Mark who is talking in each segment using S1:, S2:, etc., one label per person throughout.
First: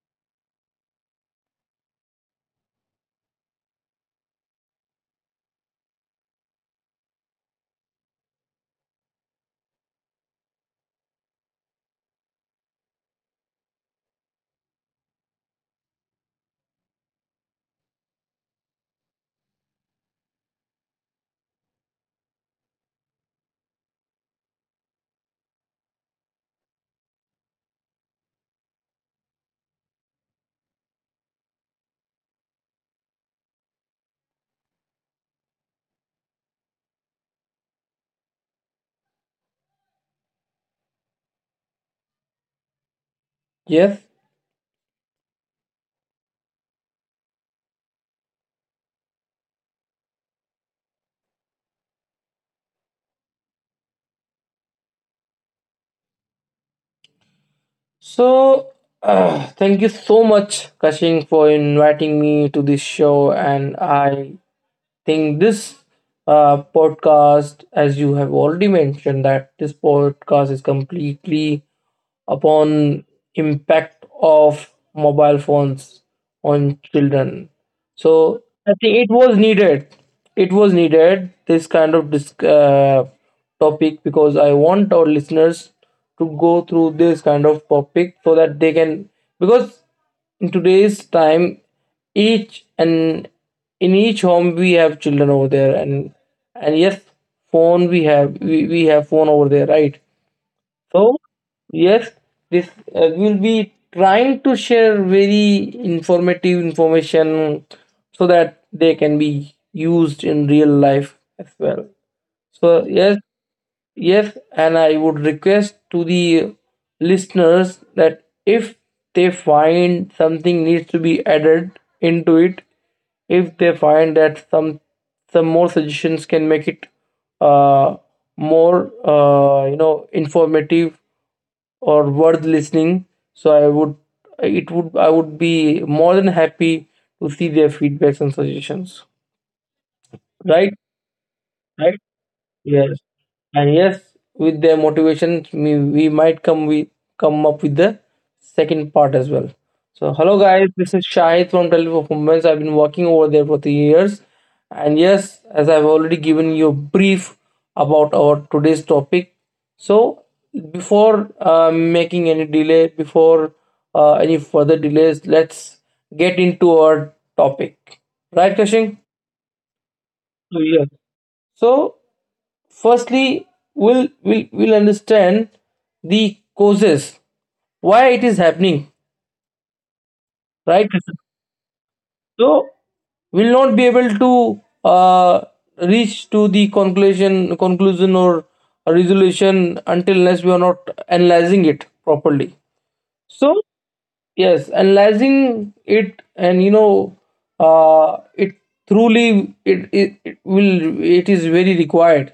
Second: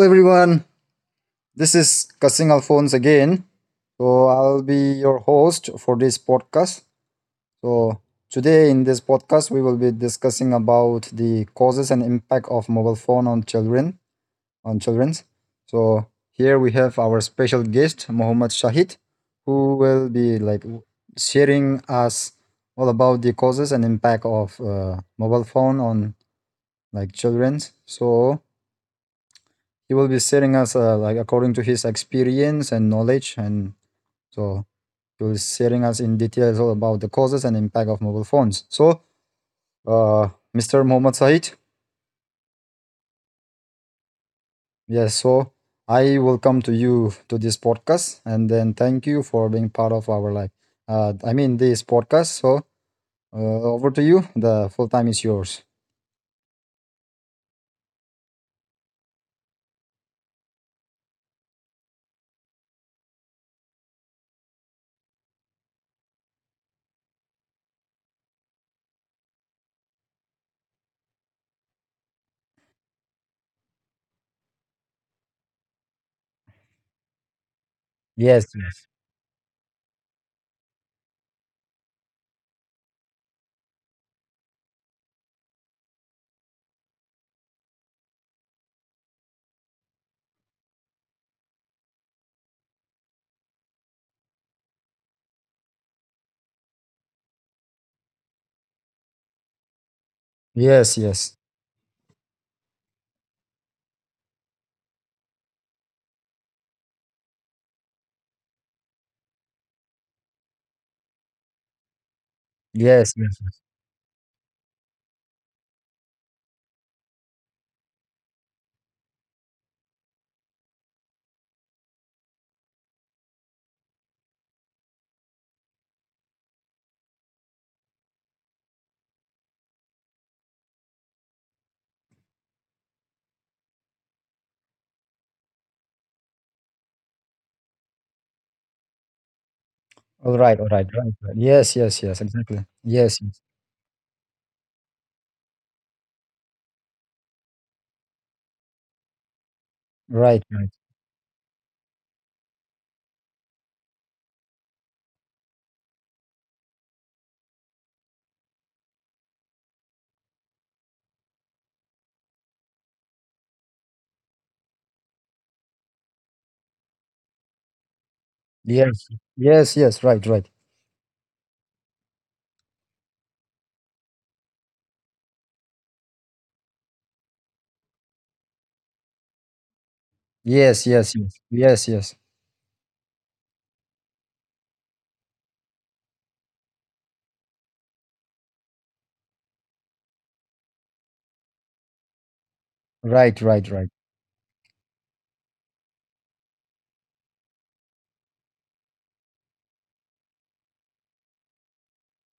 S1: everyone. This is Cussing Alphonse again. I'll be your host for this podcast. So, today in this podcast, we will be discussing about the causes and impact of mobile phone on children. On children's. So, here we have our special guest, Mohammad Shahid, who will be like sharing us all about the causes and impact of mobile phone on like children's. So, he will be sharing us like according to his experience and knowledge, and so he will be sharing us in details all about the causes and impact of mobile phones. Uh, Mr. Mohammad Said,
S2: Yes.
S1: yes, so I will come to you to this podcast, and then thank you for being part of our like I mean this podcast. Over to you, the full time is yours.
S2: So, thank you so much, Kashing, for inviting me to this show. And I think this podcast, as you have already mentioned, that this podcast is completely upon impact of mobile phones on children,
S1: Yes,
S2: so I
S1: yes,
S2: think it was needed. It was needed, this kind of topic, because I want our listeners to go through this kind of topic so that they can, because in today's time, each and in each home we have children over there, and yes, phone we have phone over there, right?
S1: yes,
S2: So,
S1: yes,
S2: yes, this we'll be trying to share very informative information so that they can be used in real life as well. So,
S1: yes,
S2: yes,
S1: yes. Yes.
S2: yes, and I would request to the listeners that if they find something needs to be added into it, if they find that some more suggestions can make it uh, more, you know, informative or worth listening. So I would, it would, I would be more than happy to see their feedbacks and suggestions.
S1: All right, all
S2: Right?
S1: right, right, right. Yes, yes,
S2: Right?
S1: yes, exactly,
S2: Yes.
S1: yes, yes.
S2: And yes, with their motivation, we might come up with the second part as well. So
S1: Right.
S2: hello guys, this is Shahid from Teleperformance. Performance. I've been working over there for three years. And yes, as I've already given you a brief about our today's topic. So before making any delay, before any further delays, let's get into our topic. Right, Kashing?
S1: Yes. Yes, yes, right, right.
S2: So, yes. So firstly we'll understand the causes why it is happening,
S1: Yes,
S2: right?
S1: yes, yes. Yes, yes.
S2: So we'll not be able to uh, reach to the conclusion or resolution until unless we are not analyzing it properly.
S1: Right,
S2: So
S1: right, right.
S2: yes, analyzing it, and you know, it truly it, it, it will it is very required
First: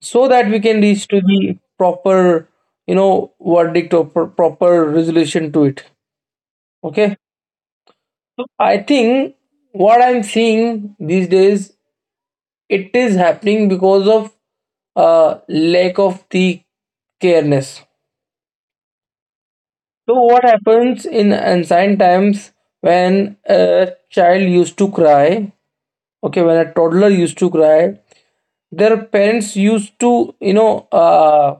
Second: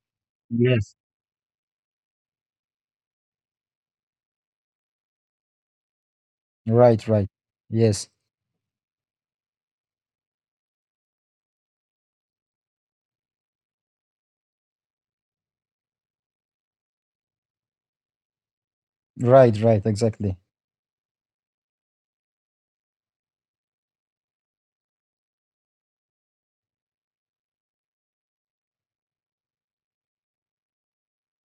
S2: so that we can
S1: Yes.
S2: reach to the proper, you know, verdict or proper resolution to it.
S1: Right,
S2: Okay.
S1: right. Yes.
S2: So I think what I'm seeing these days, it is happening because of lack of the careness.
S1: Right, right,
S2: So
S1: exactly.
S2: what happens in ancient times, when a child used to cry, okay, when a toddler used to cry, their parents used to, you know,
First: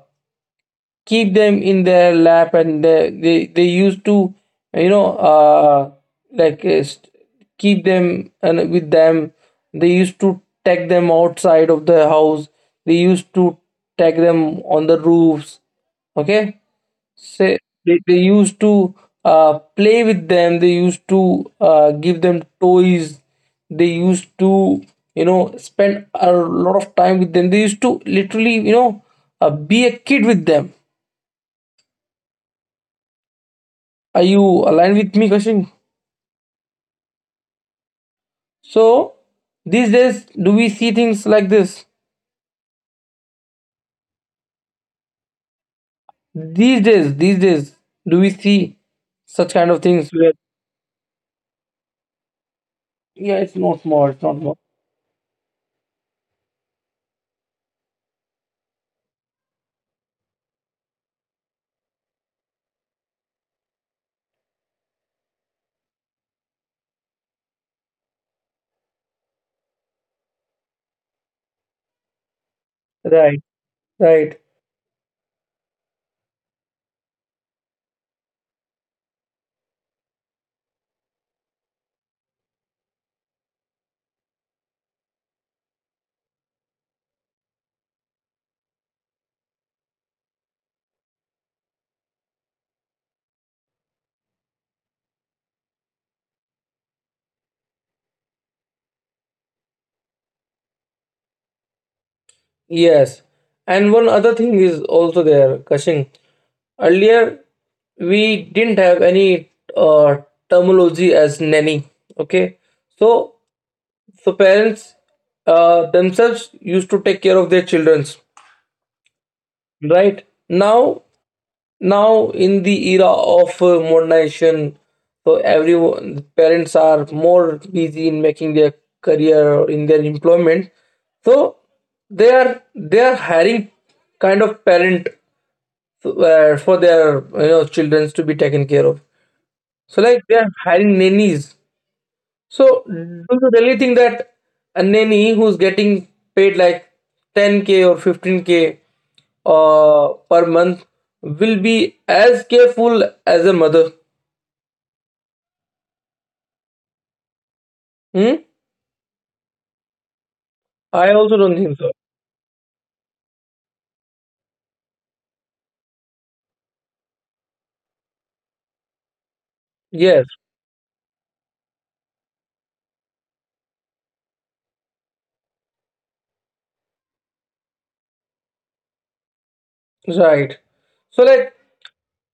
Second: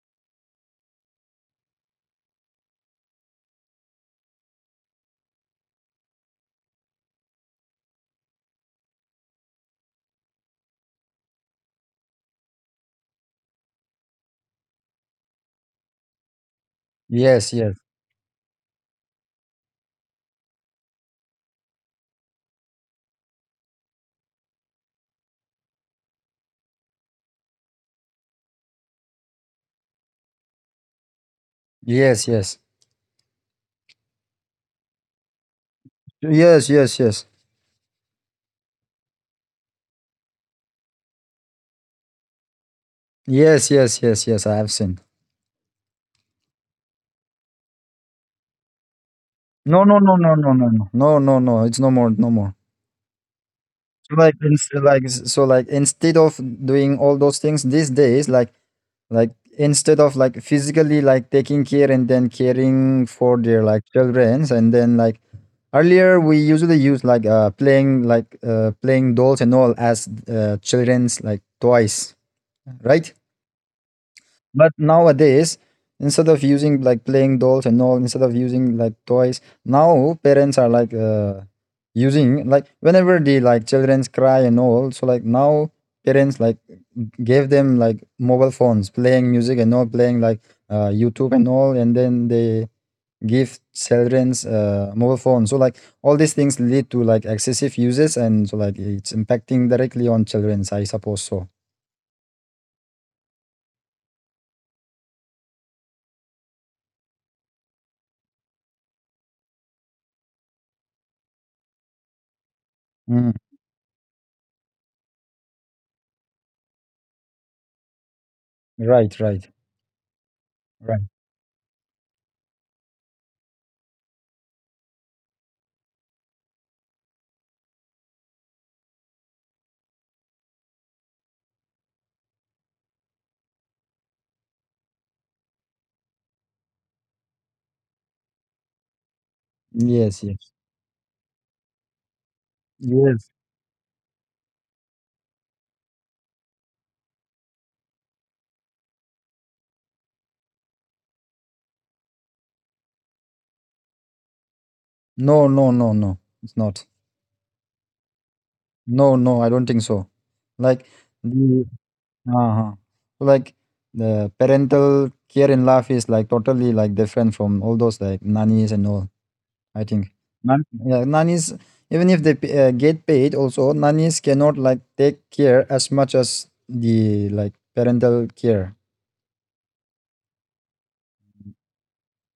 S2: keep them in their lap, and they used to, you know, like uh, st- keep them and with them, they used to take them outside of the house, they used to take them on the roofs, okay,
S1: Yes,
S2: say,
S1: yes.
S2: they used to play with them, they used to give them toys, they used to, you know, spend a lot of time with them, they used to literally, you know, be a kid with them.
S1: Yes, yes.
S2: Are you aligned with me, Kashin?
S1: Yes, yes, yes.
S2: So these days, do we see things like this?
S1: Yes, yes, yes, yes. I have seen.
S2: These days, do we see such kind
S1: No,
S2: of
S1: no,
S2: things?
S1: no, no,
S2: Where,
S1: no, no, no. No, no, no. It's no more, no more.
S2: yeah, it's not small.
S1: So
S2: It's
S1: like,
S2: not small.
S1: instead of doing all those things these days, like instead of like physically like taking care and then caring for their like childrens, and then like earlier we usually use like playing like playing dolls and all as children's like toys, right?
S2: Right, right.
S1: But nowadays, instead of using like playing dolls and all, instead of using like toys, now parents are like using like whenever the like childrens cry and all. So like now parents like gave them like mobile phones, playing music and all, playing like YouTube and all, and then they give childrens mobile phones. So like all these things lead to like excessive uses, and so like it's impacting directly on childrens. I suppose so.
S2: Yes. And one other thing is also there, Kashin. Earlier, we didn't have any uh, terminology as nanny. Okay.
S1: Mm,
S2: So, so parents themselves used to take care of their childrens.
S1: right, right,
S2: Right.
S1: right.
S2: Now, now in the era of modernization, so everyone, parents are more busy in making their career or in their employment, so they are hiring kind of parent, so, for their, you know, children to be taken care of, so like
S1: Yes,
S2: they are
S1: yes.
S2: hiring nannies. So do
S1: Yes.
S2: you really think that a nanny who's getting paid like 10k or 15k per month will be as careful as a mother?
S1: No, no, no, no. It's not.
S2: Hmm?
S1: No, no, I don't think so. Like
S2: I also don't
S1: the
S2: think so.
S1: uh-huh. Like the parental care in life is like totally like different from all those like nannies and all. I think.
S2: Yes,
S1: Yeah, nannies even if they get paid also nannies cannot like take care as much as the like parental care.
S2: right. So, like,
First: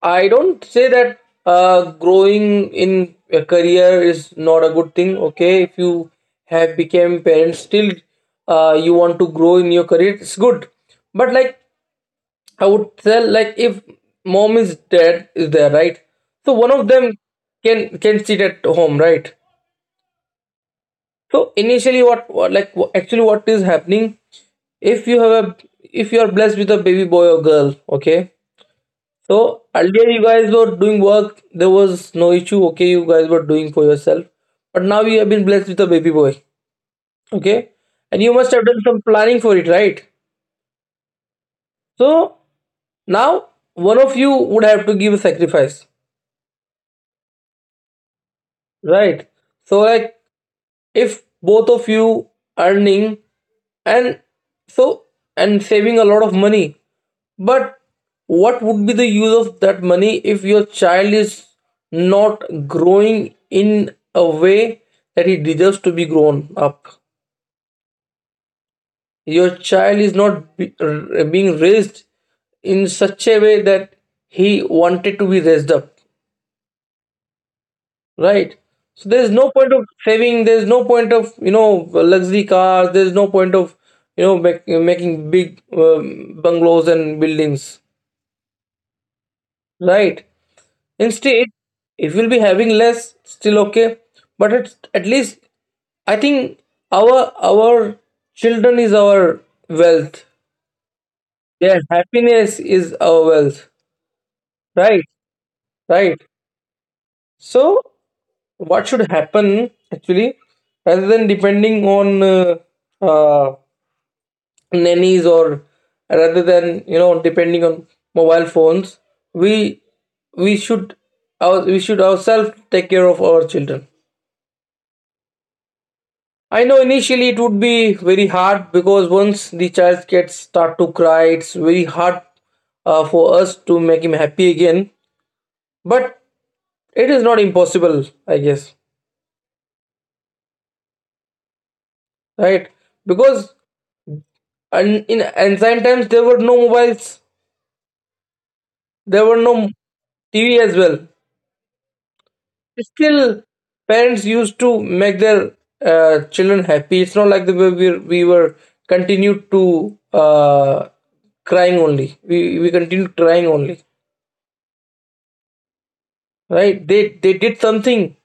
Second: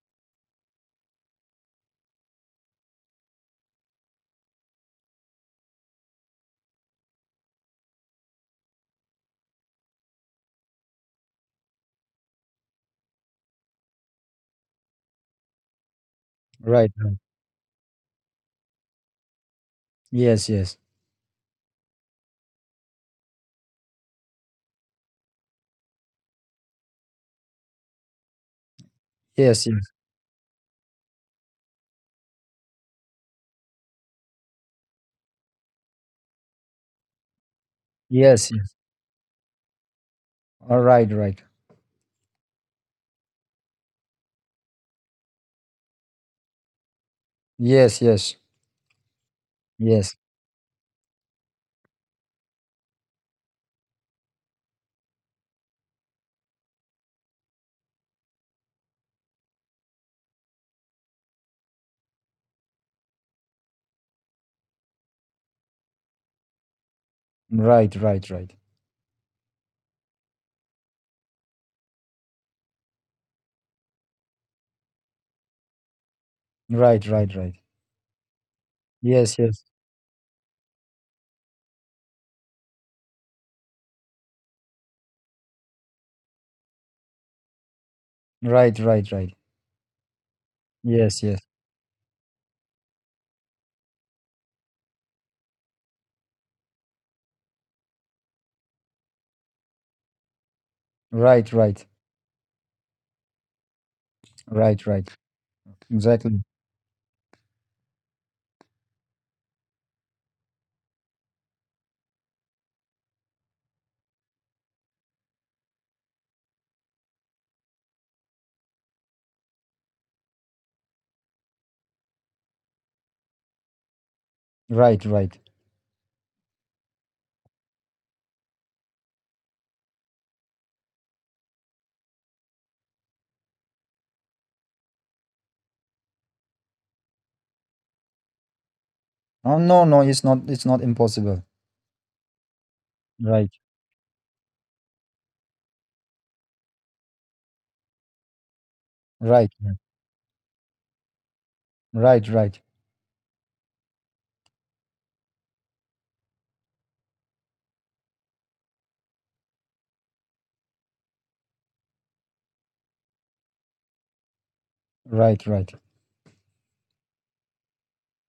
S2: I don't say that growing in a career is not a good thing. Okay, if you have become parents, still you want to grow in your career, it's good. But like, I would tell, like, if mom is, dad is there, right? So one of
S1: Right,
S2: them
S1: right.
S2: can sit at home, right?
S1: Yes, yes.
S2: So initially, what like actually what is happening? If you have a if you are blessed with a baby boy or girl, okay.
S1: Yes,
S2: So
S1: yes.
S2: earlier you guys were doing work, there was no issue. Okay, you guys were doing for yourself, but now you have been blessed with a baby boy, okay, and you
S1: Yes,
S2: must have
S1: yes.
S2: done some planning for it, right?
S1: All right, right.
S2: So now one of you would have to give a sacrifice,
S1: Yes, yes.
S2: right? So
S1: Yes.
S2: like if both of you earning and, so, and saving a lot of money, but what would be the use of that money if your child is not growing in a way that he deserves to be grown up,
S1: Right, right, right.
S2: your child is not be, r- being raised in such a way that he wanted to be raised up.
S1: Right, right, right.
S2: Right. So there's
S1: Yes,
S2: no
S1: yes.
S2: point of saving. There's no point of, you know, luxury cars. There's no point of, you know, making big bungalows and buildings.
S1: Right, right, right.
S2: Right.
S1: Yes, yes.
S2: Instead, if we'll be having less, still okay. But it's at least, I think, our children is our wealth.
S1: Right,
S2: Their
S1: right.
S2: happiness is our wealth.
S1: Right,
S2: Right.
S1: right.
S2: Right.
S1: Exactly.
S2: So what should happen actually, rather than depending on uh, nannies, or rather than, you know, depending on mobile phones, we we should, our, we should ourselves take care of our children.
S1: Right, right.
S2: I know initially it would be very hard because once the child gets start to cry, it's very hard for us to make him happy again, but it is not impossible, I guess.
S1: Oh no, no, it's not, it's not impossible.
S2: Right, because,
S1: Right.
S2: and in ancient times, there were no mobiles, there were
S1: Right.
S2: no TV as well.
S1: Right, right.
S2: Still, parents used to make their children happy. It's not like the way we were continued to crying only. We continued crying only,
S1: Right, right.
S2: right? They did something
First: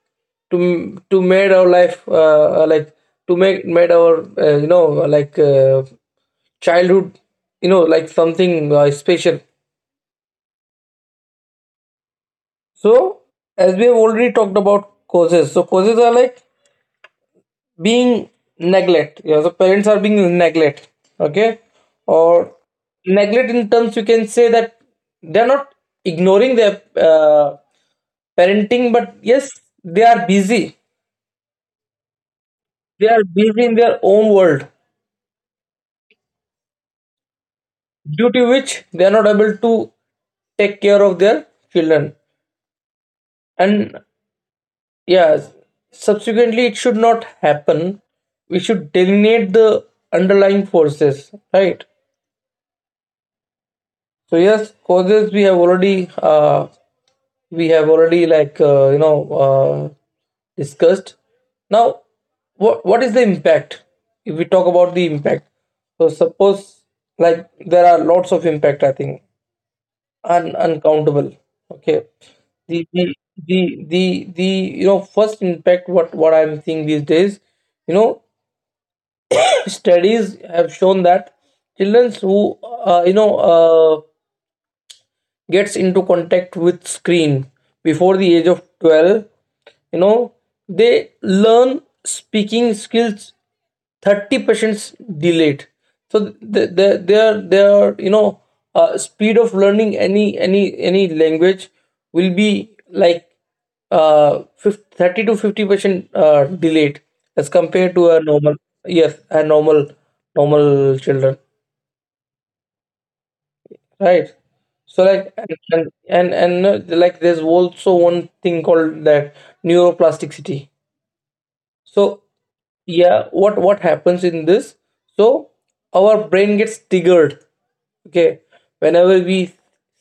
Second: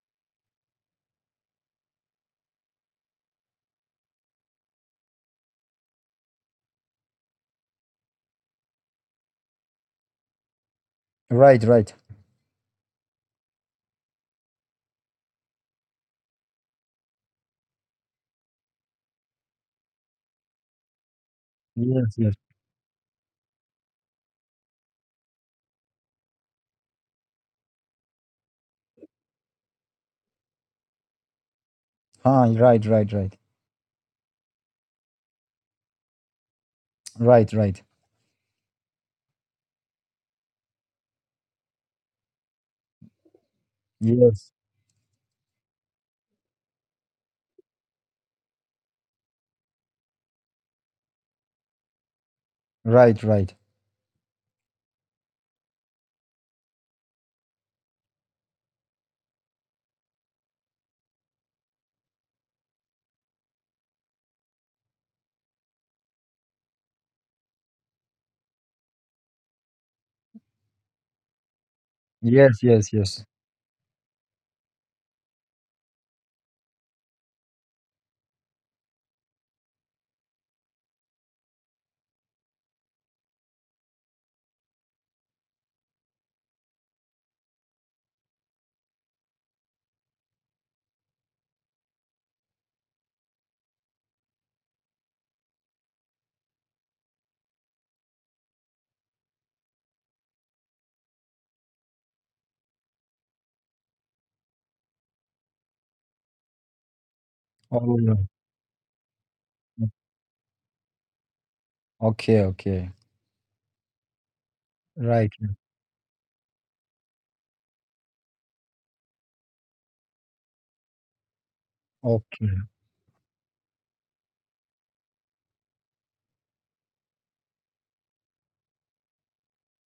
S2: to made our life like to make made our, you know, like childhood, you know, like something special.
S1: Right, right, right.
S2: So, as we have already talked about causes, so causes are like being neglect. Yeah, so parents are being neglect, okay,
S1: Yes, yes.
S2: or neglect in terms, you can say, that they are not ignoring their parenting, but yes, they are busy.
S1: Ah, right,
S2: They
S1: right,
S2: are
S1: right.
S2: busy in their own world,
S1: Right, right.
S2: due to which they are not able to take care of their children. And
S1: Yes.
S2: yeah, subsequently it should not happen, we should delineate the underlying forces, right?
S1: Right, right.
S2: So yes, causes we have already, we have already, like, you know uh, discussed. Now, what is the impact? If we talk about the impact, so suppose, like, there are lots of impact, I think, uncountable. Okay.
S1: Yes,
S2: The,
S1: yes,
S2: the
S1: yes.
S2: the you know, first impact, what I'm seeing these days, you know, studies have shown that children who, you know, gets into contact with screen before the age of 12, you know, they learn speaking skills 30% delayed. So their you know, speed of learning any language will be like, 50, 30 to 50% delayed as compared
S1: Oh,
S2: to a
S1: yeah.
S2: normal, yes, a normal, normal children.
S1: Okay, okay.
S2: Right. So like,
S1: Right.
S2: and like there's also one thing called that, neuroplasticity. So
S1: Okay.
S2: yeah, what happens in this? So our brain gets triggered. Okay, whenever we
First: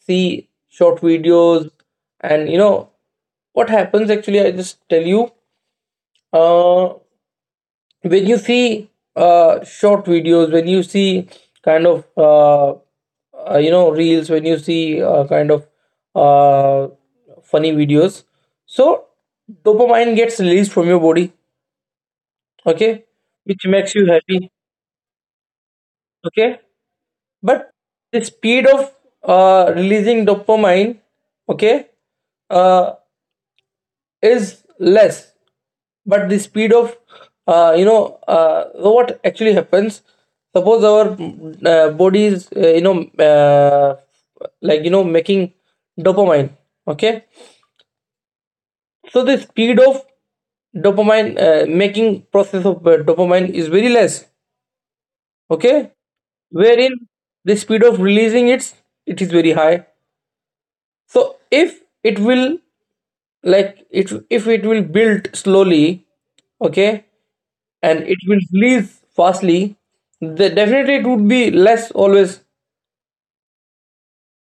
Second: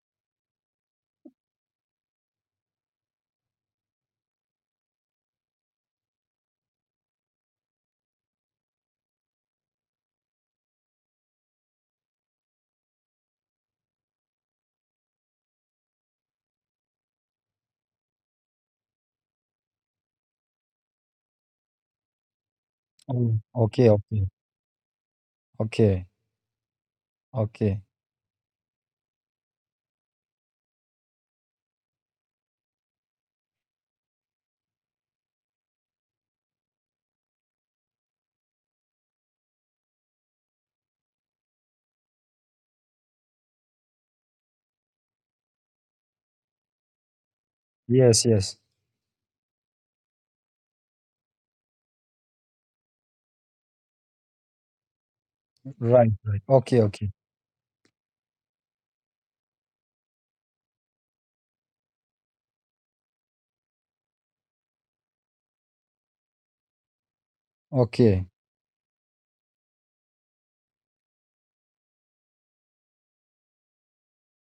S2: see short videos, and, you know, what happens actually, I just tell you. Uh, when you see short videos, when you see kind of you know, reels, when you see kind of uh, funny videos, so dopamine gets released from your body, okay,
S1: Oh,
S2: which
S1: okay,
S2: makes you
S1: okay.
S2: happy,
S1: Okay.
S2: okay. But
S1: Okay.
S2: the speed of releasing dopamine, okay, uh, is less, but the speed of so what actually happens, suppose our body is, you know, like, you know, making dopamine, okay,
S1: Yes, yes.
S2: so the speed of dopamine, making process of dopamine is very less, okay,
S1: Right, right. Okay,
S2: wherein
S1: okay.
S2: the speed of releasing it's, it is very high. So if it will, like, it, if it will build slowly, okay, and it
S1: Okay.
S2: will release fastly, the definitely it would be less always,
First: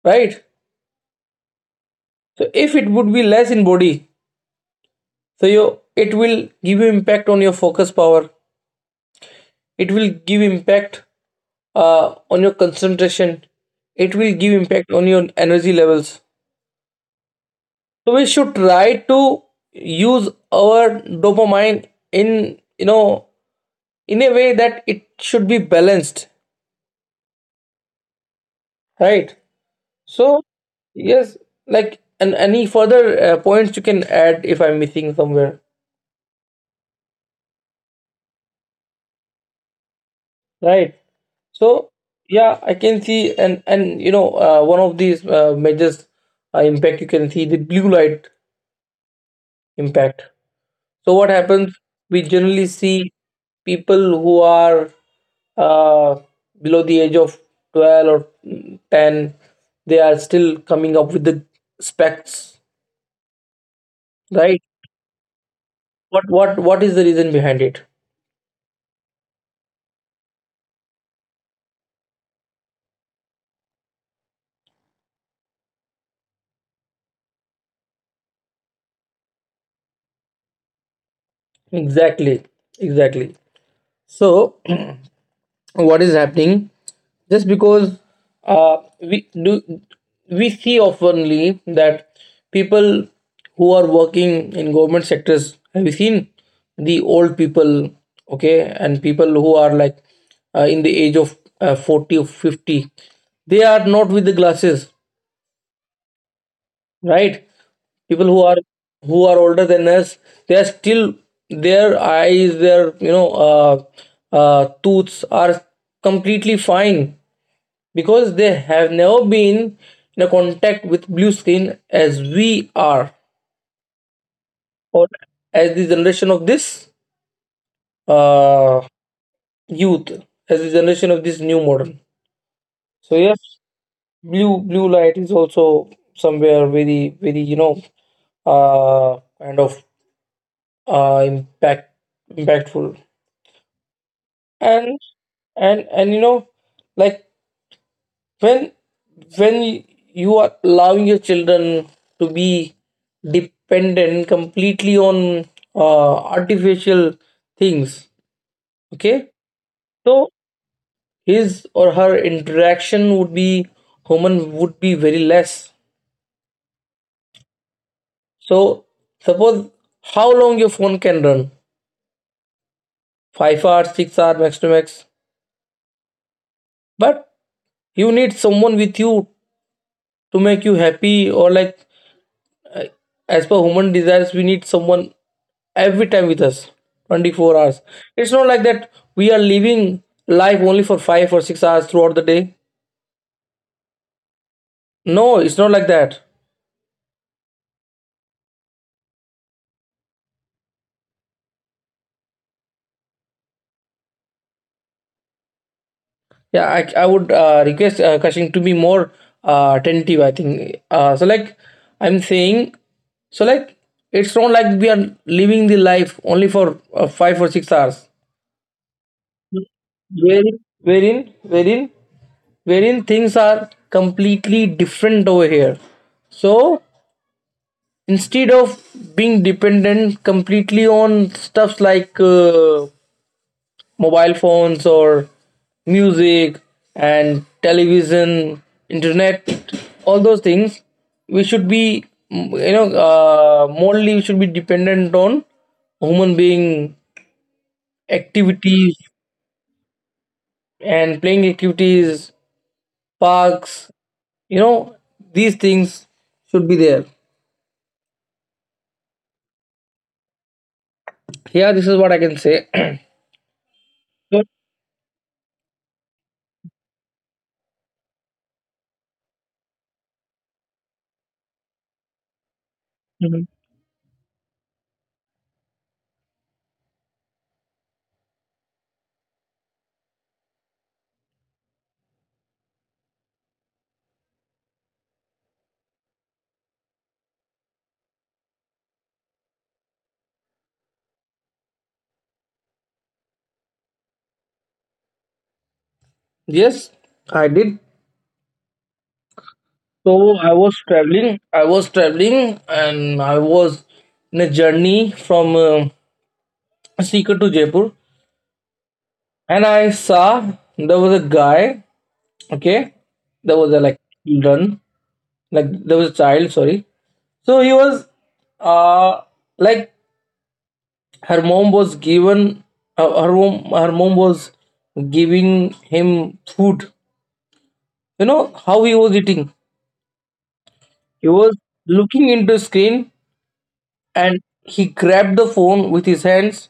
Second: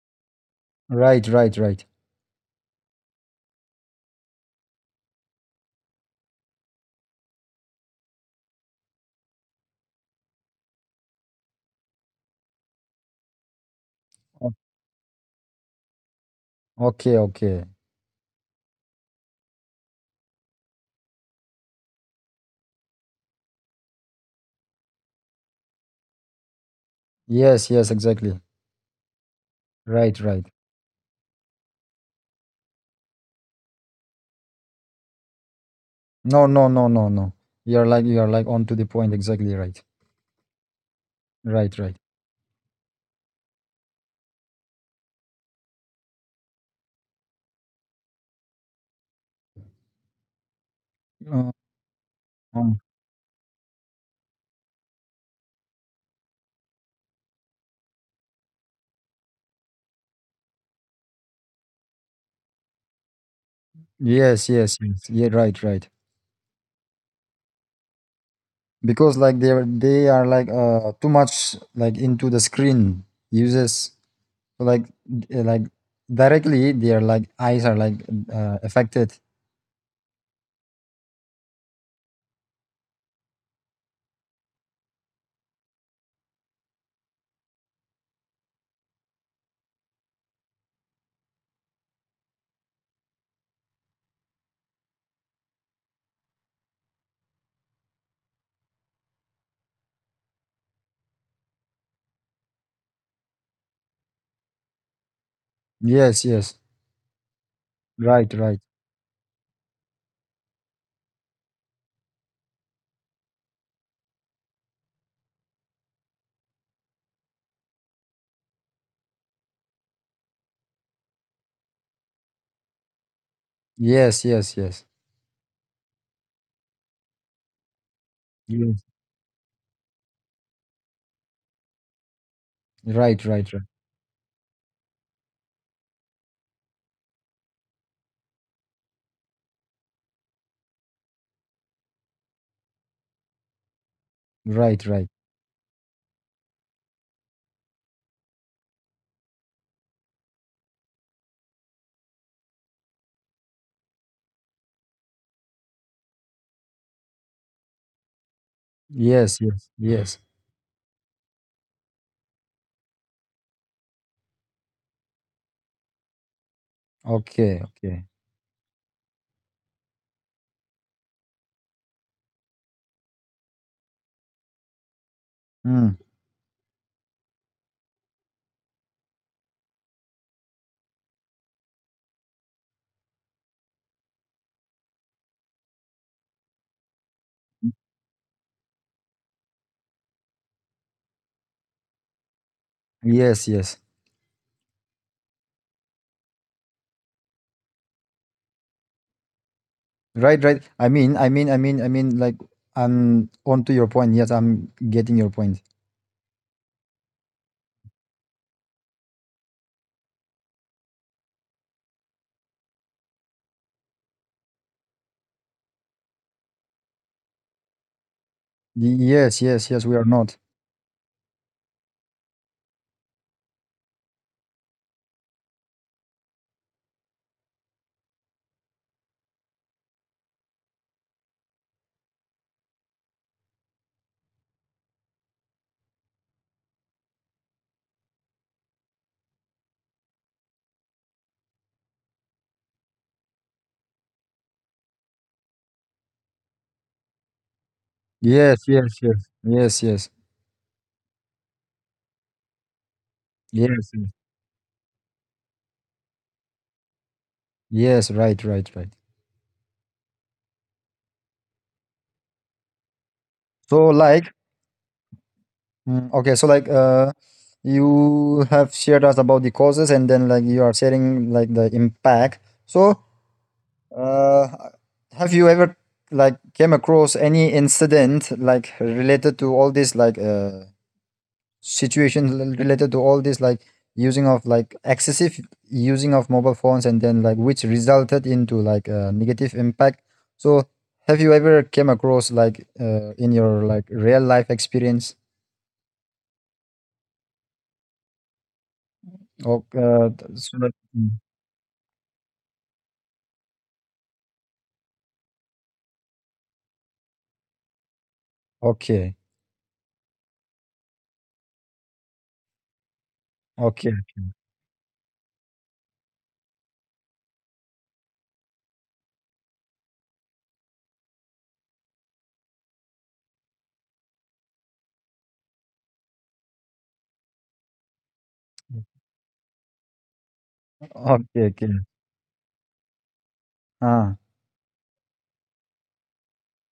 S2: right?
S1: Right, right, right.
S2: So if it would be less in body, so your, it will give you impact on your focus power. It will give impact on your concentration. It will give
S1: O-
S2: impact on your energy levels.
S1: Okay, okay.
S2: So we should try to use our dopamine in, you know, in a way that it should be balanced,
S1: Yes, yes, exactly.
S2: right?
S1: Right,
S2: So
S1: right.
S2: yes, like, and any further points you can add if I'm missing somewhere,
S1: No, no, no, no, no. You're like on to the point. Exactly right.
S2: right?
S1: Right,
S2: So
S1: right.
S2: yeah, I can see, and, you know, one of these measures impact, you can see the blue light impact. So what
S1: Uh,
S2: happens? We generally
S1: um,
S2: see people who are uh, below the age of 12 or 10, they are still coming up with the specs,
S1: yes,
S2: right?
S1: yes, yes. Yeah, right, right.
S2: What what is the reason behind it?
S1: Because like they are like too much like into the screen uses, like like directly their like eyes are like affected.
S2: Exactly, exactly. So, what is happening? Just because we do, we see oftenly that people who are working in government sectors, have you seen the old people? Okay, and people who are like in the age of 40 or 50, they are not with the glasses,
S1: Yes, yes.
S2: right? People
S1: Right,
S2: who are
S1: right.
S2: older than us, they are still, their eyes, their tooths are completely fine because they have never been in a contact with blue skin as we are,
S1: Yes, yes, yes.
S2: or as the generation of this uh,
S1: Yes.
S2: youth, as the generation of this new modern. So
S1: Right,
S2: yes,
S1: right, right.
S2: blue light is also somewhere very very kind of impact impactful.
S1: Right,
S2: and
S1: right.
S2: and and you know, like, when when you are allowing your children to be dependent completely on artificial things, okay,
S1: Yes, yes, yes.
S2: so his or her interaction would be, human would be very less.
S1: Okay, okay.
S2: So suppose, how long your phone can run? 5 hours, 6 hours max to max.
S1: Mm.
S2: But you need someone with you to make you happy, or like uh, as per human desires we need someone every time with us, 24 hours. It's not like that we are living life only for 5 or 6 hours throughout the day.
S1: Yes, yes.
S2: No, it's not like that.
S1: Right, right. I mean, I mean, I mean, I mean, like, I'm on to your point. Yes, I'm getting your point.
S2: Yeah, I would request Kashin to be more attentive, I think. So, like, I'm saying, so like, it's not like we are living the life only for 5 or 6 hours.
S1: Yes, yes, yes. We are not.
S2: Wherein wherein wherein wherein things are completely different over here. So instead of being dependent completely on stuffs like mobile phones or music and television, internet, all those things, we should be, you know, morally we should be dependent on human being
S1: Yes, yes,
S2: activities,
S1: yes, yes, yes,
S2: and playing activities,
S1: yes,
S2: parks,
S1: yes.
S2: you know, these things should be there.
S1: Yes, right, right, right.
S2: Yeah, this is what I can say.
S1: So, like,
S2: So,
S1: mm, okay, so like, you have shared us about the causes, and then like you are sharing like the impact. So, Uh, have you ever like came across any incident like related to all this like situation related to all this like using of like excessive using of mobile phones, and then like which resulted into like a negative impact? So have you ever came across like in your like real life experience?
S2: yes, I did.
S1: Or
S2: So I
S1: so that—
S2: was
S1: Mm.
S2: traveling, and I was in a journey from Sikar to Jaipur,
S1: Okay,
S2: and I saw there was a guy, okay, there was a like,
S1: okay,
S2: children, like there was a child, sorry. So he was, uh like, her mom was given, her mom was giving him food. You know how he was eating? He
S1: okay,
S2: was
S1: okay.
S2: looking into screen,
S1: Ah,
S2: and he grabbed the phone with his hands,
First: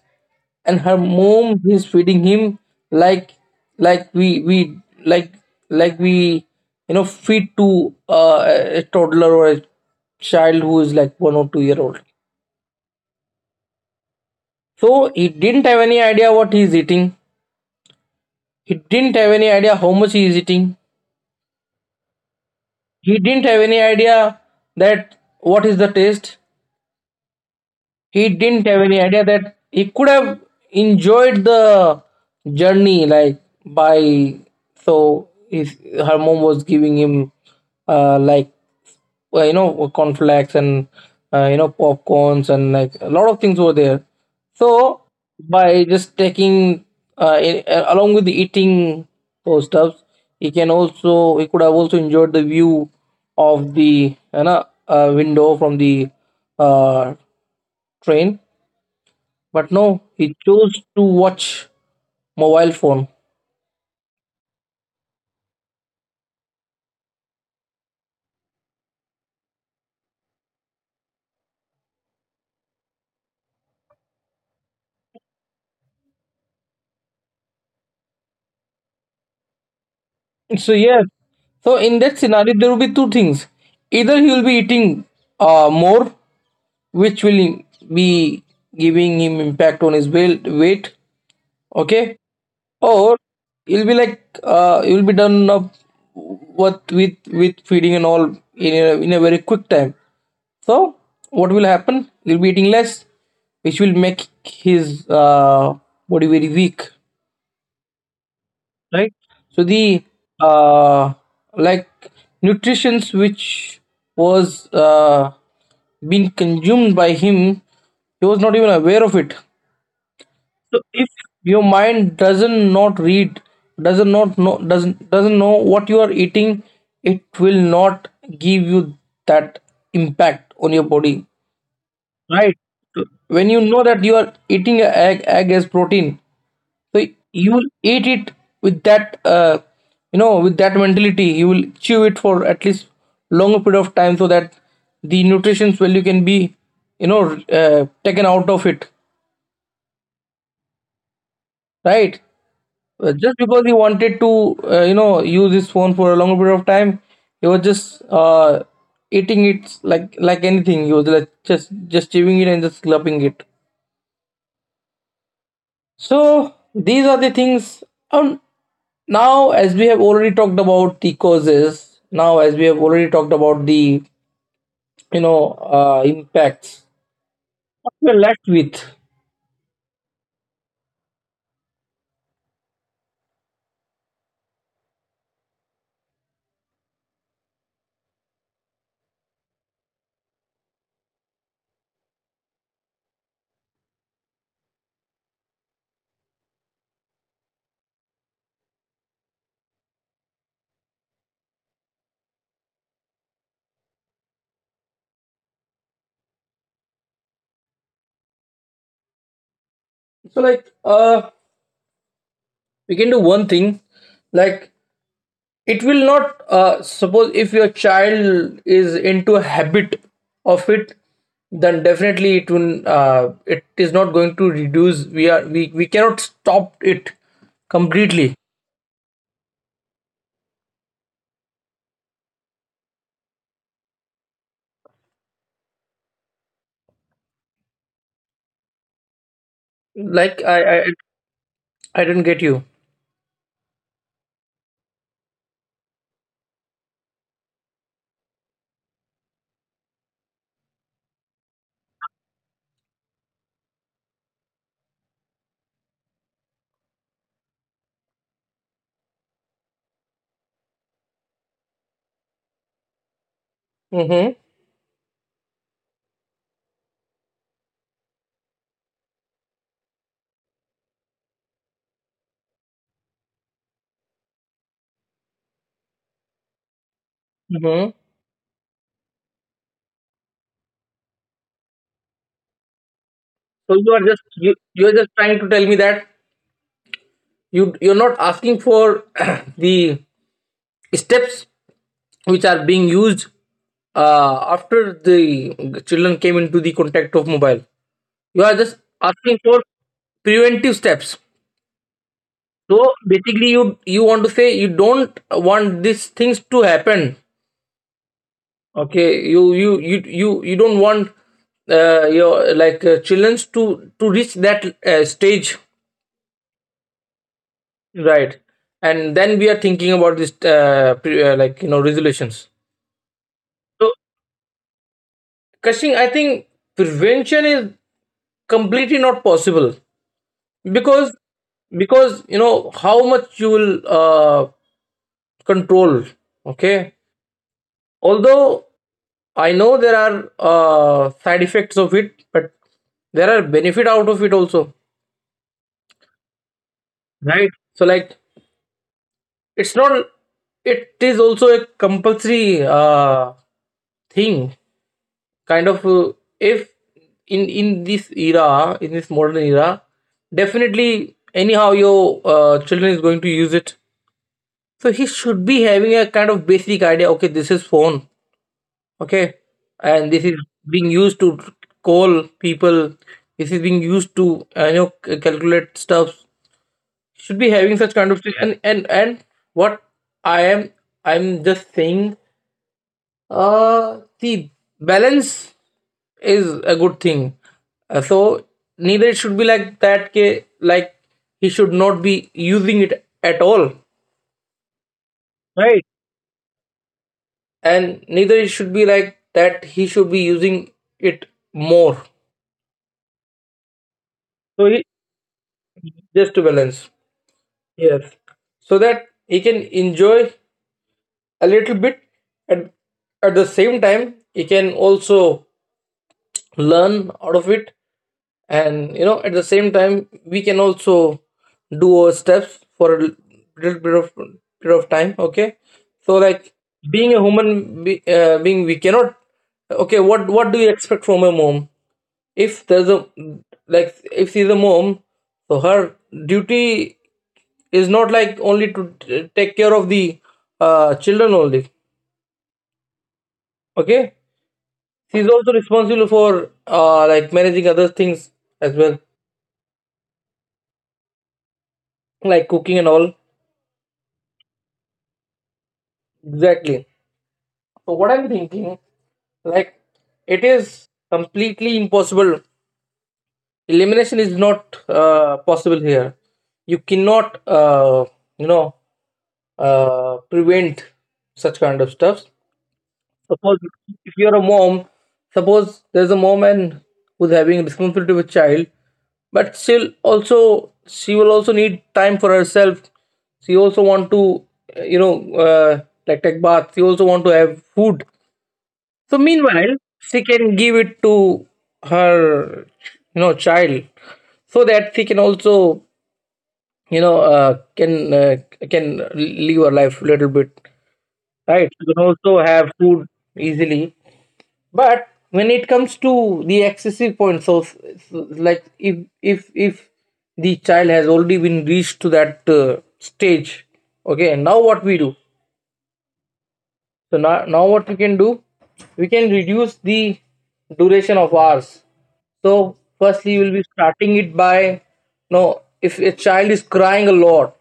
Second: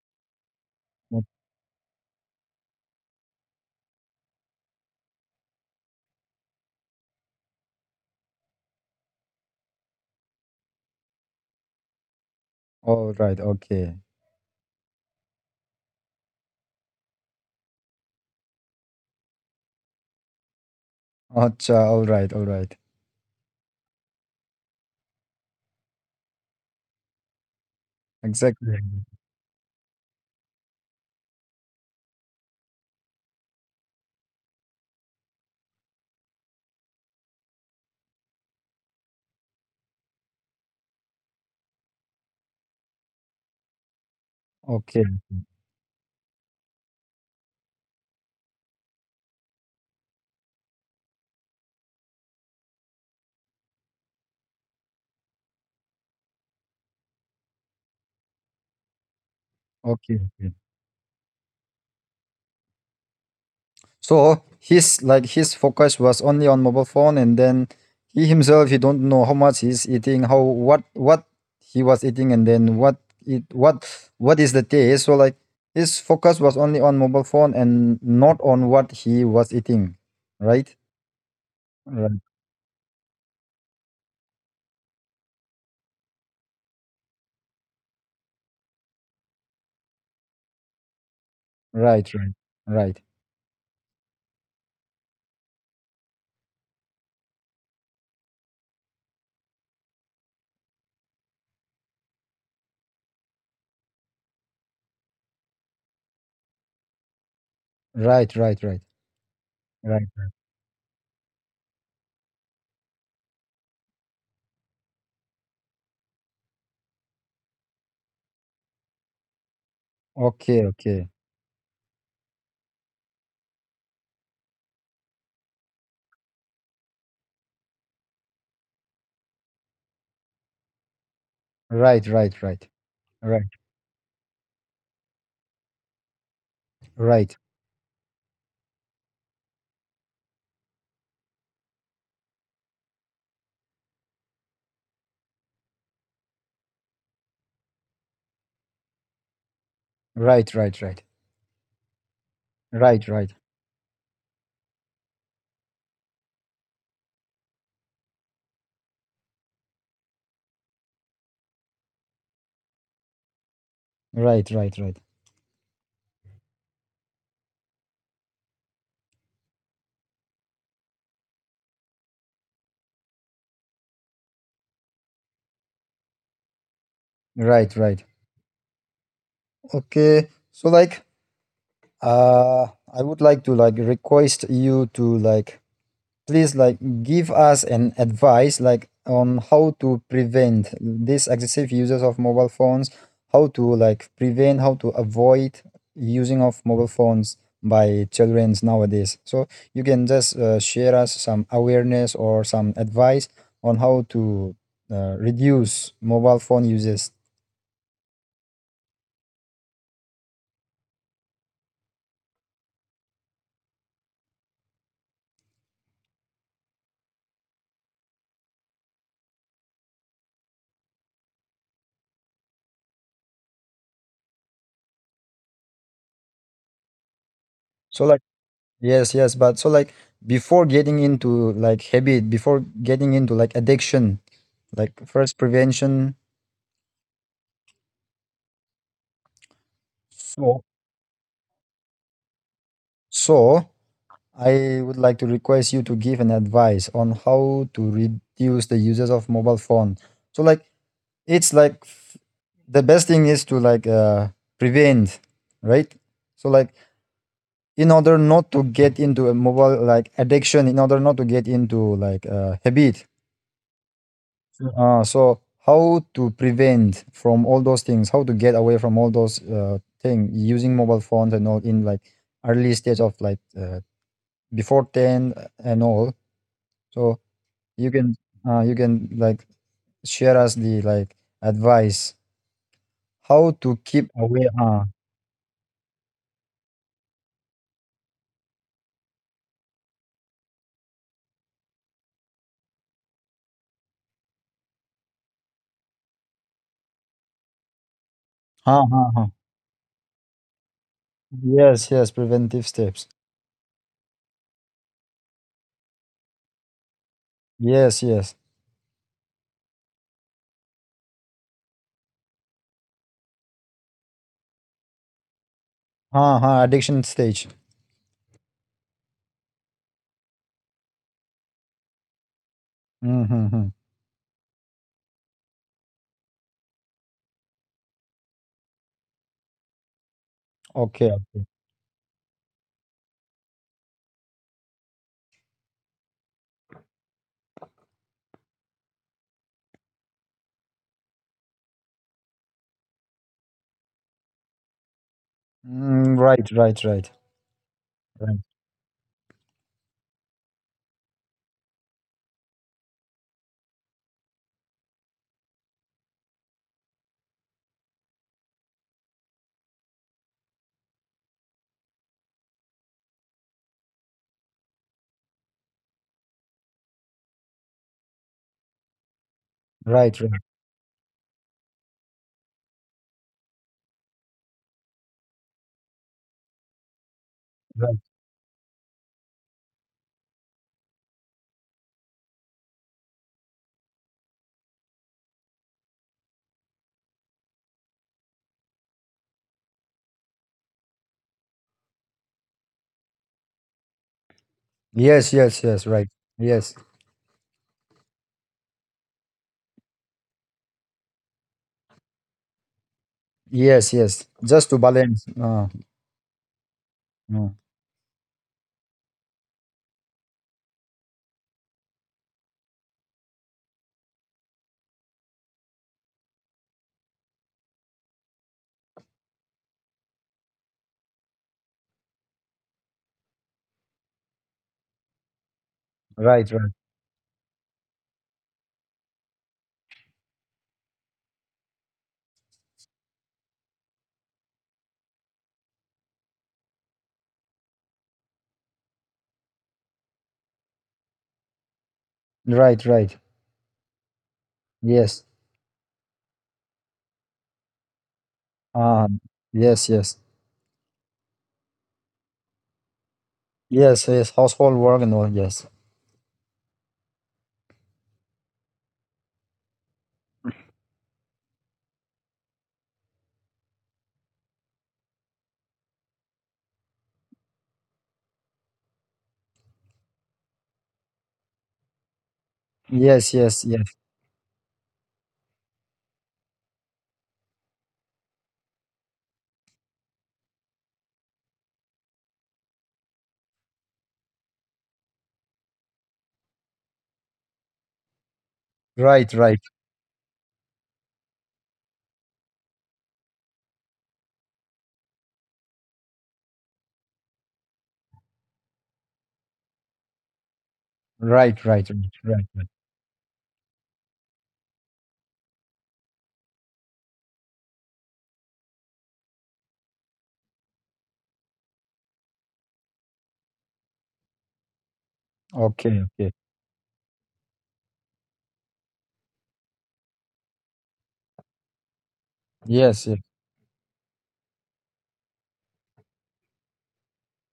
S2: and her
S1: o-
S2: mom is feeding him, like, like we, like like we, you know, feed to uh, a toddler or a child who is like 1 or 2 year old.
S1: all right, okay.
S2: So he didn't have any idea what he is eating, he didn't have any idea how much he is eating.
S1: Acha, all right, all right.
S2: He didn't have any idea that what is the taste, he didn't
S1: Exactly.
S2: have any idea that he could have enjoyed the journey, like, by, so his, her mom was giving him like you know, cornflakes and you know, popcorns, and like a lot of things were there. So
S1: Okay.
S2: by just taking in, along with the eating those stuffs, he could have also enjoyed the view of the, you know, window from the uh, train. But no,
S1: Okay.
S2: he
S1: Okay.
S2: chose to watch mobile phone.
S1: So his like his focus was only on mobile phone, and then he himself he don't know how much he's eating, how what he was eating, and then what it what is the taste. So like his focus was only on mobile phone and not on what he was eating,
S2: So
S1: right?
S2: yes, so in that
S1: Right.
S2: scenario, there will be two things. Either he will be eating more, which will be giving him impact on his weight,
S1: Right.
S2: okay,
S1: Right.
S2: or he'll be like he'll be done up what, with feeding and all, in a very quick time. So what will happen? He'll be eating less, which will make his body very weak.
S1: Right. Right. Right. Right.
S2: Right, so the
S1: Right.
S2: uh like nutritions which was being consumed by him, he was not even aware of it.
S1: Okay.
S2: So
S1: Okay.
S2: if your mind doesn't not read doesn't not know doesn't know what you are eating, it will not give you that impact on your body,
S1: Right. Right.
S2: right?
S1: Right.
S2: So
S1: Right.
S2: when you know that you are eating a egg as protein, so
S1: Right.
S2: you will eat it with that, you know, with that mentality. You will chew it for at least longer period of time, so that the nutrition value can be, you know, taken out of it,
S1: Right. Right.
S2: right?
S1: Right. Right. Right. Right.
S2: Just because he wanted to you know, use his phone for a longer period of time, he was just uh, eating it like anything. He was like just, chewing it and just slurping it.
S1: Right. Right, right.
S2: So these are the things. Um, Now, as we have already talked about the causes, now as we have already talked about the, you know, impacts,
S1: Right, right.
S2: we're left with.
S1: Okay. So like uh I would like to like request you to like please like give us an advice like on how to prevent this excessive users of mobile phones, how to like prevent, how to avoid using of mobile phones by children nowadays. So you can just share us some awareness or some advice on how to reduce mobile phone uses.
S2: So like, we can do one thing, like, it will not suppose if your child is into a habit of it, then definitely it will it is not going to reduce. We are we cannot stop it
S1: So like
S2: completely.
S1: yes, yes, but so like before getting into like habit, before getting into like addiction, like first prevention.
S2: Like,
S1: So,
S2: I, I don't get you.
S1: so I would like to request you to give an advice on how to reduce the uses of mobile phone. So like it's like the best thing is to like prevent, right? So like in order not to get into a mobile like addiction, in order not to get into like habit,
S2: Mm-hmm.
S1: So how to prevent from all those things? How to get away from all those things using mobile phones and all in like early stage of like before ten and all. So
S2: Mm-hmm.
S1: you can you can like share us the like advice how to
S2: So you are
S1: keep
S2: just,
S1: away.
S2: you are just trying to tell me that you're not asking for the steps which are being used after the children came into the contact of mobile. You are just
S1: Huh, huh, huh.
S2: asking for preventive steps.
S1: Yes, yes, preventive
S2: So
S1: steps.
S2: basically, you want to say you don't want these things to happen.
S1: Yes, yes.
S2: Okay, you don't want your like children to reach that stage.
S1: Huh, huh, addiction stage.
S2: Right. And then we are thinking about this, like, you know, resolutions.
S1: Mm-hmm, hmm.
S2: So, Kashing, I think prevention is completely not possible
S1: Okay.
S2: because, because, you know, how much you will control. Okay. Although I know there are side effects of it, but there are benefit out of it also.
S1: Mm, right, right, right,
S2: Right. So, like,
S1: right,
S2: it's not, it is also a compulsory thing, kind of, if, in this era, in this modern era, definitely anyhow your children is going to use it. So he should be having a kind of basic idea, okay, this is phone, okay, and
S1: right,
S2: this
S1: right,
S2: is being used to call people, this is being used to you know, calculate stuff. Should be having such
S1: right.
S2: kind of thing. And what I am, I'm just saying, the balance is a good thing. So neither it should be like that, ke, like, he should not be using it at all,
S1: Yes, yes, yes,
S2: right,
S1: right. Yes,
S2: and neither it should be like that he should be using it more.
S1: yes, yes.
S2: So
S1: Just to
S2: he,
S1: balance.
S2: just to balance.
S1: Uh,
S2: Yes. So that he can enjoy a little bit, and at the same time he can also learn out of it, and you know, at the same time we can also do our steps for a little bit of period of time, okay? So like,
S1: right, right,
S2: being a being, we cannot, okay, what do you expect from a mom, if there's a like, if she's a mom, so her duty is not like only to take care of the children only,
S1: right, right.
S2: okay. She's
S1: Yes.
S2: also responsible for like, managing other things as well,
S1: Uh, yes, yes,
S2: like cooking and all.
S1: yes, yes. Household work and all. Yes,
S2: Exactly. So what I'm thinking, like, it is completely impossible. Elimination is not possible here. You cannot, you know, prevent such kind of stuff.
S1: yes,
S2: Suppose
S1: yes, yes.
S2: if you're a mom, suppose there's a mom and who's having responsibility with child, but still also she will also need time for herself. She also want to, you know, like take bath. She also want to have food. So
S1: Right, right,
S2: meanwhile, she can give it to her, you know, child, so that she can also, you know, can live her life a little bit, right?
S1: right,
S2: She
S1: right,
S2: can
S1: right,
S2: also
S1: right,
S2: have
S1: right.
S2: food easily. But when it comes to the excessive point, so, so like, if if the child has already been reached to that stage, okay, now what we do?
S1: Okay, okay.
S2: So now, now what we can do? We can reduce the duration of hours. So
S1: Yes, yes.
S2: firstly, we'll be starting it by, no, if a child is crying a lot,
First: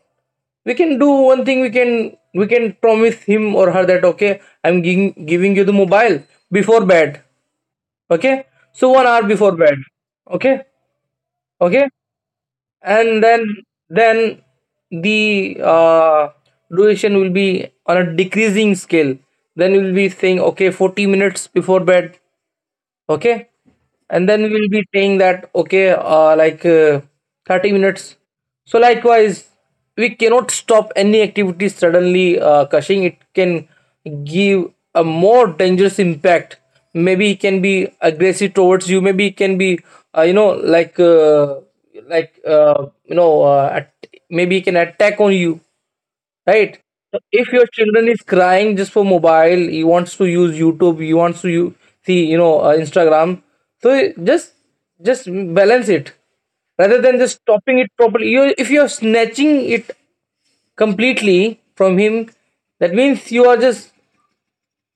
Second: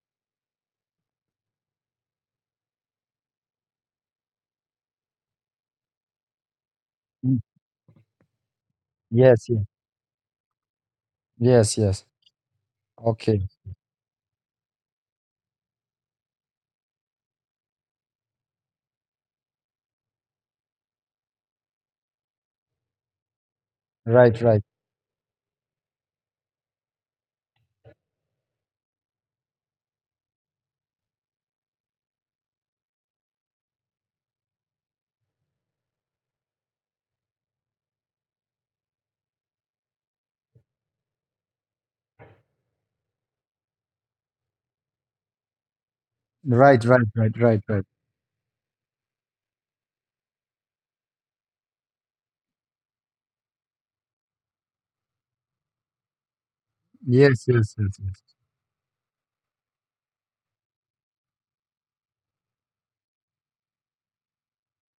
S2: we can do one thing. We can promise him or her that, okay, I'm giving you the mobile before bed.
S1: Mm,
S2: Okay, so 1 hour
S1: yes,
S2: before
S1: yes,
S2: bed. Okay.
S1: yes,
S2: Okay,
S1: yes.
S2: and then
S1: Okay.
S2: then the duration will be on a decreasing scale. Then you'll be saying, okay, 40 minutes before bed, okay, and
S1: Right,
S2: then
S1: right,
S2: we'll be saying that, okay, 30 minutes. So likewise, we cannot stop any activity suddenly, Cushing. It can give a more dangerous impact. Maybe it can be aggressive towards you, maybe it can be you know like you know at- maybe it can attack on you,
S1: right,
S2: right?
S1: right,
S2: So
S1: right,
S2: if
S1: right,
S2: your
S1: right.
S2: children is crying just for mobile, he wants to use YouTube, he wants to see, you know, Instagram, so just, just balance it rather than
S1: Yes,
S2: just
S1: yes,
S2: stopping it
S1: yes, yes.
S2: properly. You, if you're snatching it completely from him, that means you are just,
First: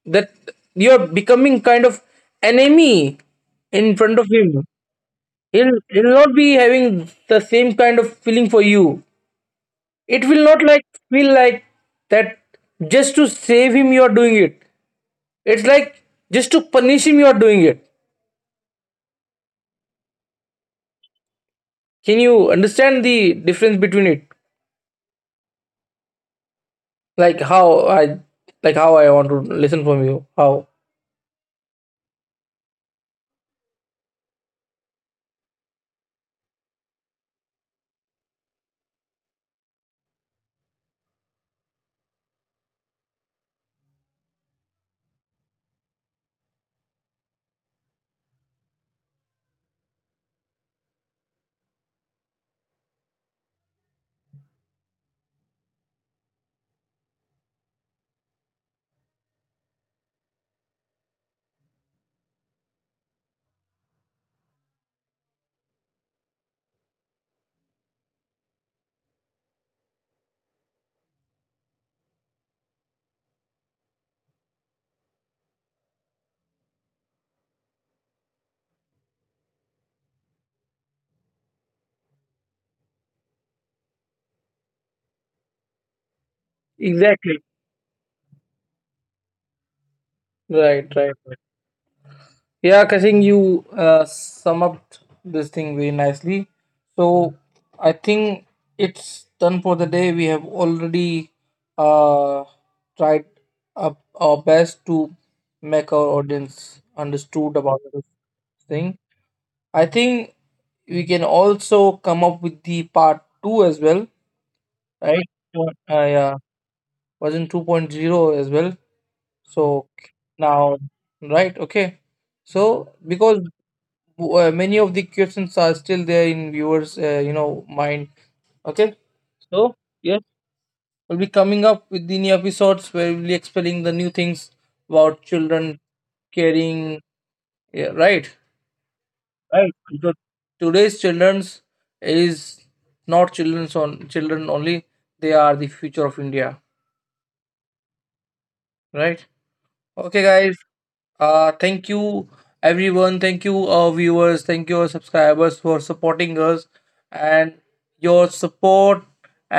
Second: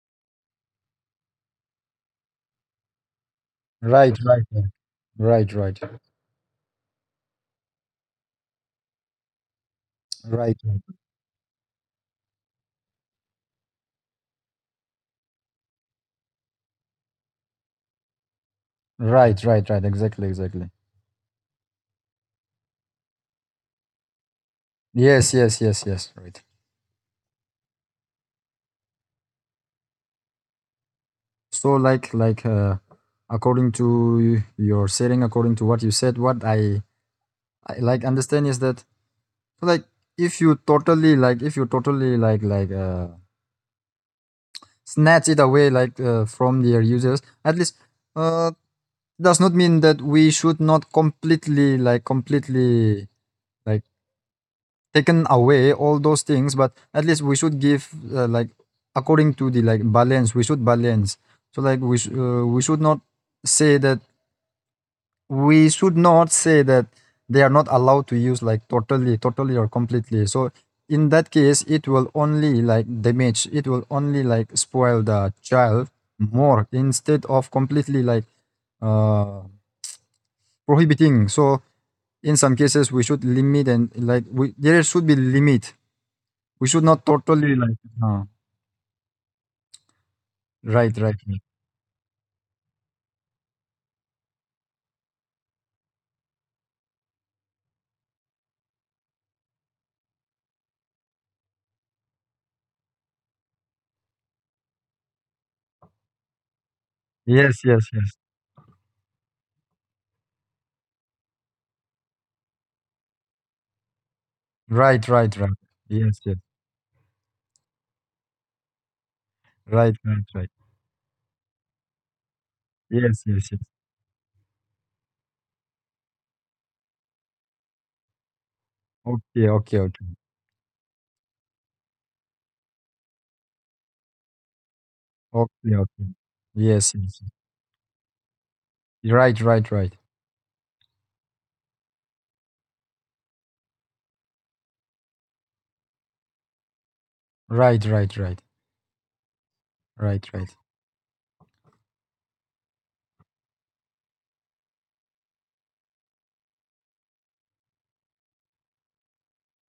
S2: that, you're becoming kind of enemy in
S1: Right,
S2: front of
S1: right,
S2: him.
S1: right, right, right,
S2: He'll not be having the same kind of feeling for you. It will
S1: right,
S2: not like feel like that, just to save him you are doing it. It's like just to punish him you are doing it.
S1: right, right, right, right, exactly, exactly.
S2: Can you understand the difference between it?
S1: Yes, yes, yes, yes. Right.
S2: like how i how I want to listen from you. How
S1: So like according to your setting, according to what you said, what I like understand is that like if you totally like if you totally snatch it away like from their users, at least uh does not mean that we should not completely like completely like taken away all those things, but at least we should give like according to the like balance we should balance. So like we should not say that we should not say that they are not allowed to use like totally totally or completely. So in that case it will only like damage, it will only like spoil the child more instead of completely like uh prohibiting. So in some cases we should limit, and like we there should be limit. We should not totally
S2: exactly.
S1: like. Uh, right,
S2: Right,
S1: right,
S2: right.
S1: right.
S2: Yeah, Kashing, you sum up this thing very nicely. So I think it's done for the day. We have already uh, tried up our best to make our
S1: Yes,
S2: audience
S1: yes, yes.
S2: understood about this thing. I think we can also come up with the part two as well,
S1: Right, right, right.
S2: right?
S1: Yes,
S2: Sure.
S1: yes.
S2: Yeah, version two point zero as well.
S1: Right,
S2: So
S1: right, right.
S2: now, right? Okay.
S1: Yes,
S2: So
S1: yes, yes.
S2: because, many of the questions are still there in viewers, you know, mind, okay.
S1: Okay, okay,
S2: So
S1: okay.
S2: yes, we'll be coming up with the new episodes where we'll be explaining the new things about
S1: Okay,
S2: children
S1: okay. Yes,
S2: caring.
S1: yes, yes.
S2: Yeah, right,
S1: Right, right,
S2: right.
S1: right.
S2: Because today's children's is not children's on children only, they are the future of India,
S1: Right, right, right.
S2: right?
S1: Right,
S2: Okay,
S1: right.
S2: guys. Thank you, everyone. Thank you, our viewers. Thank you, our subscribers, for supporting us. And your support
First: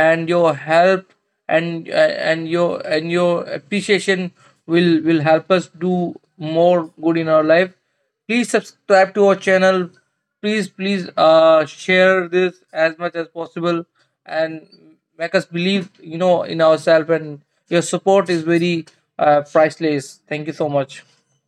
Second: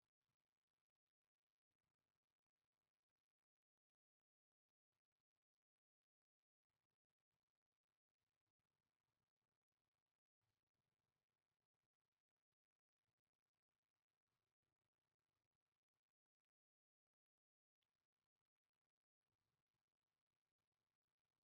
S2: and your help, and uh, and your, and your appreciation, will help us do more good in our life. Please subscribe to our channel. Please, please, share this as much as possible, and make us believe, you know, in ourselves. And your support is very priceless. Thank you so much.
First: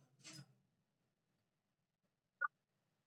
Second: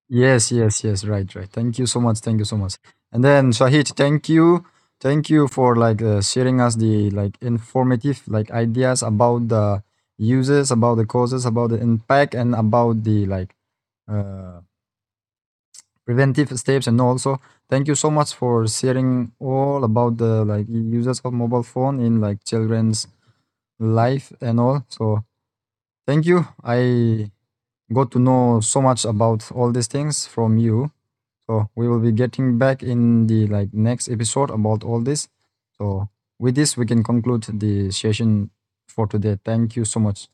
S1: Yes, yes, yes. Right, right. Thank you so much. Thank you so much. And then Shahid, thank you. Thank you for like sharing us the like informative like ideas about the uses, about the causes, about the impact, and about the like uh preventive steps, and also thank you so much for sharing all about the like uses of mobile phone in like children's life and all. So thank you, I got to know so much about all these things from you. So we will be getting back in the like next episode about all this. So with this we can conclude the session for today. Thank you so much.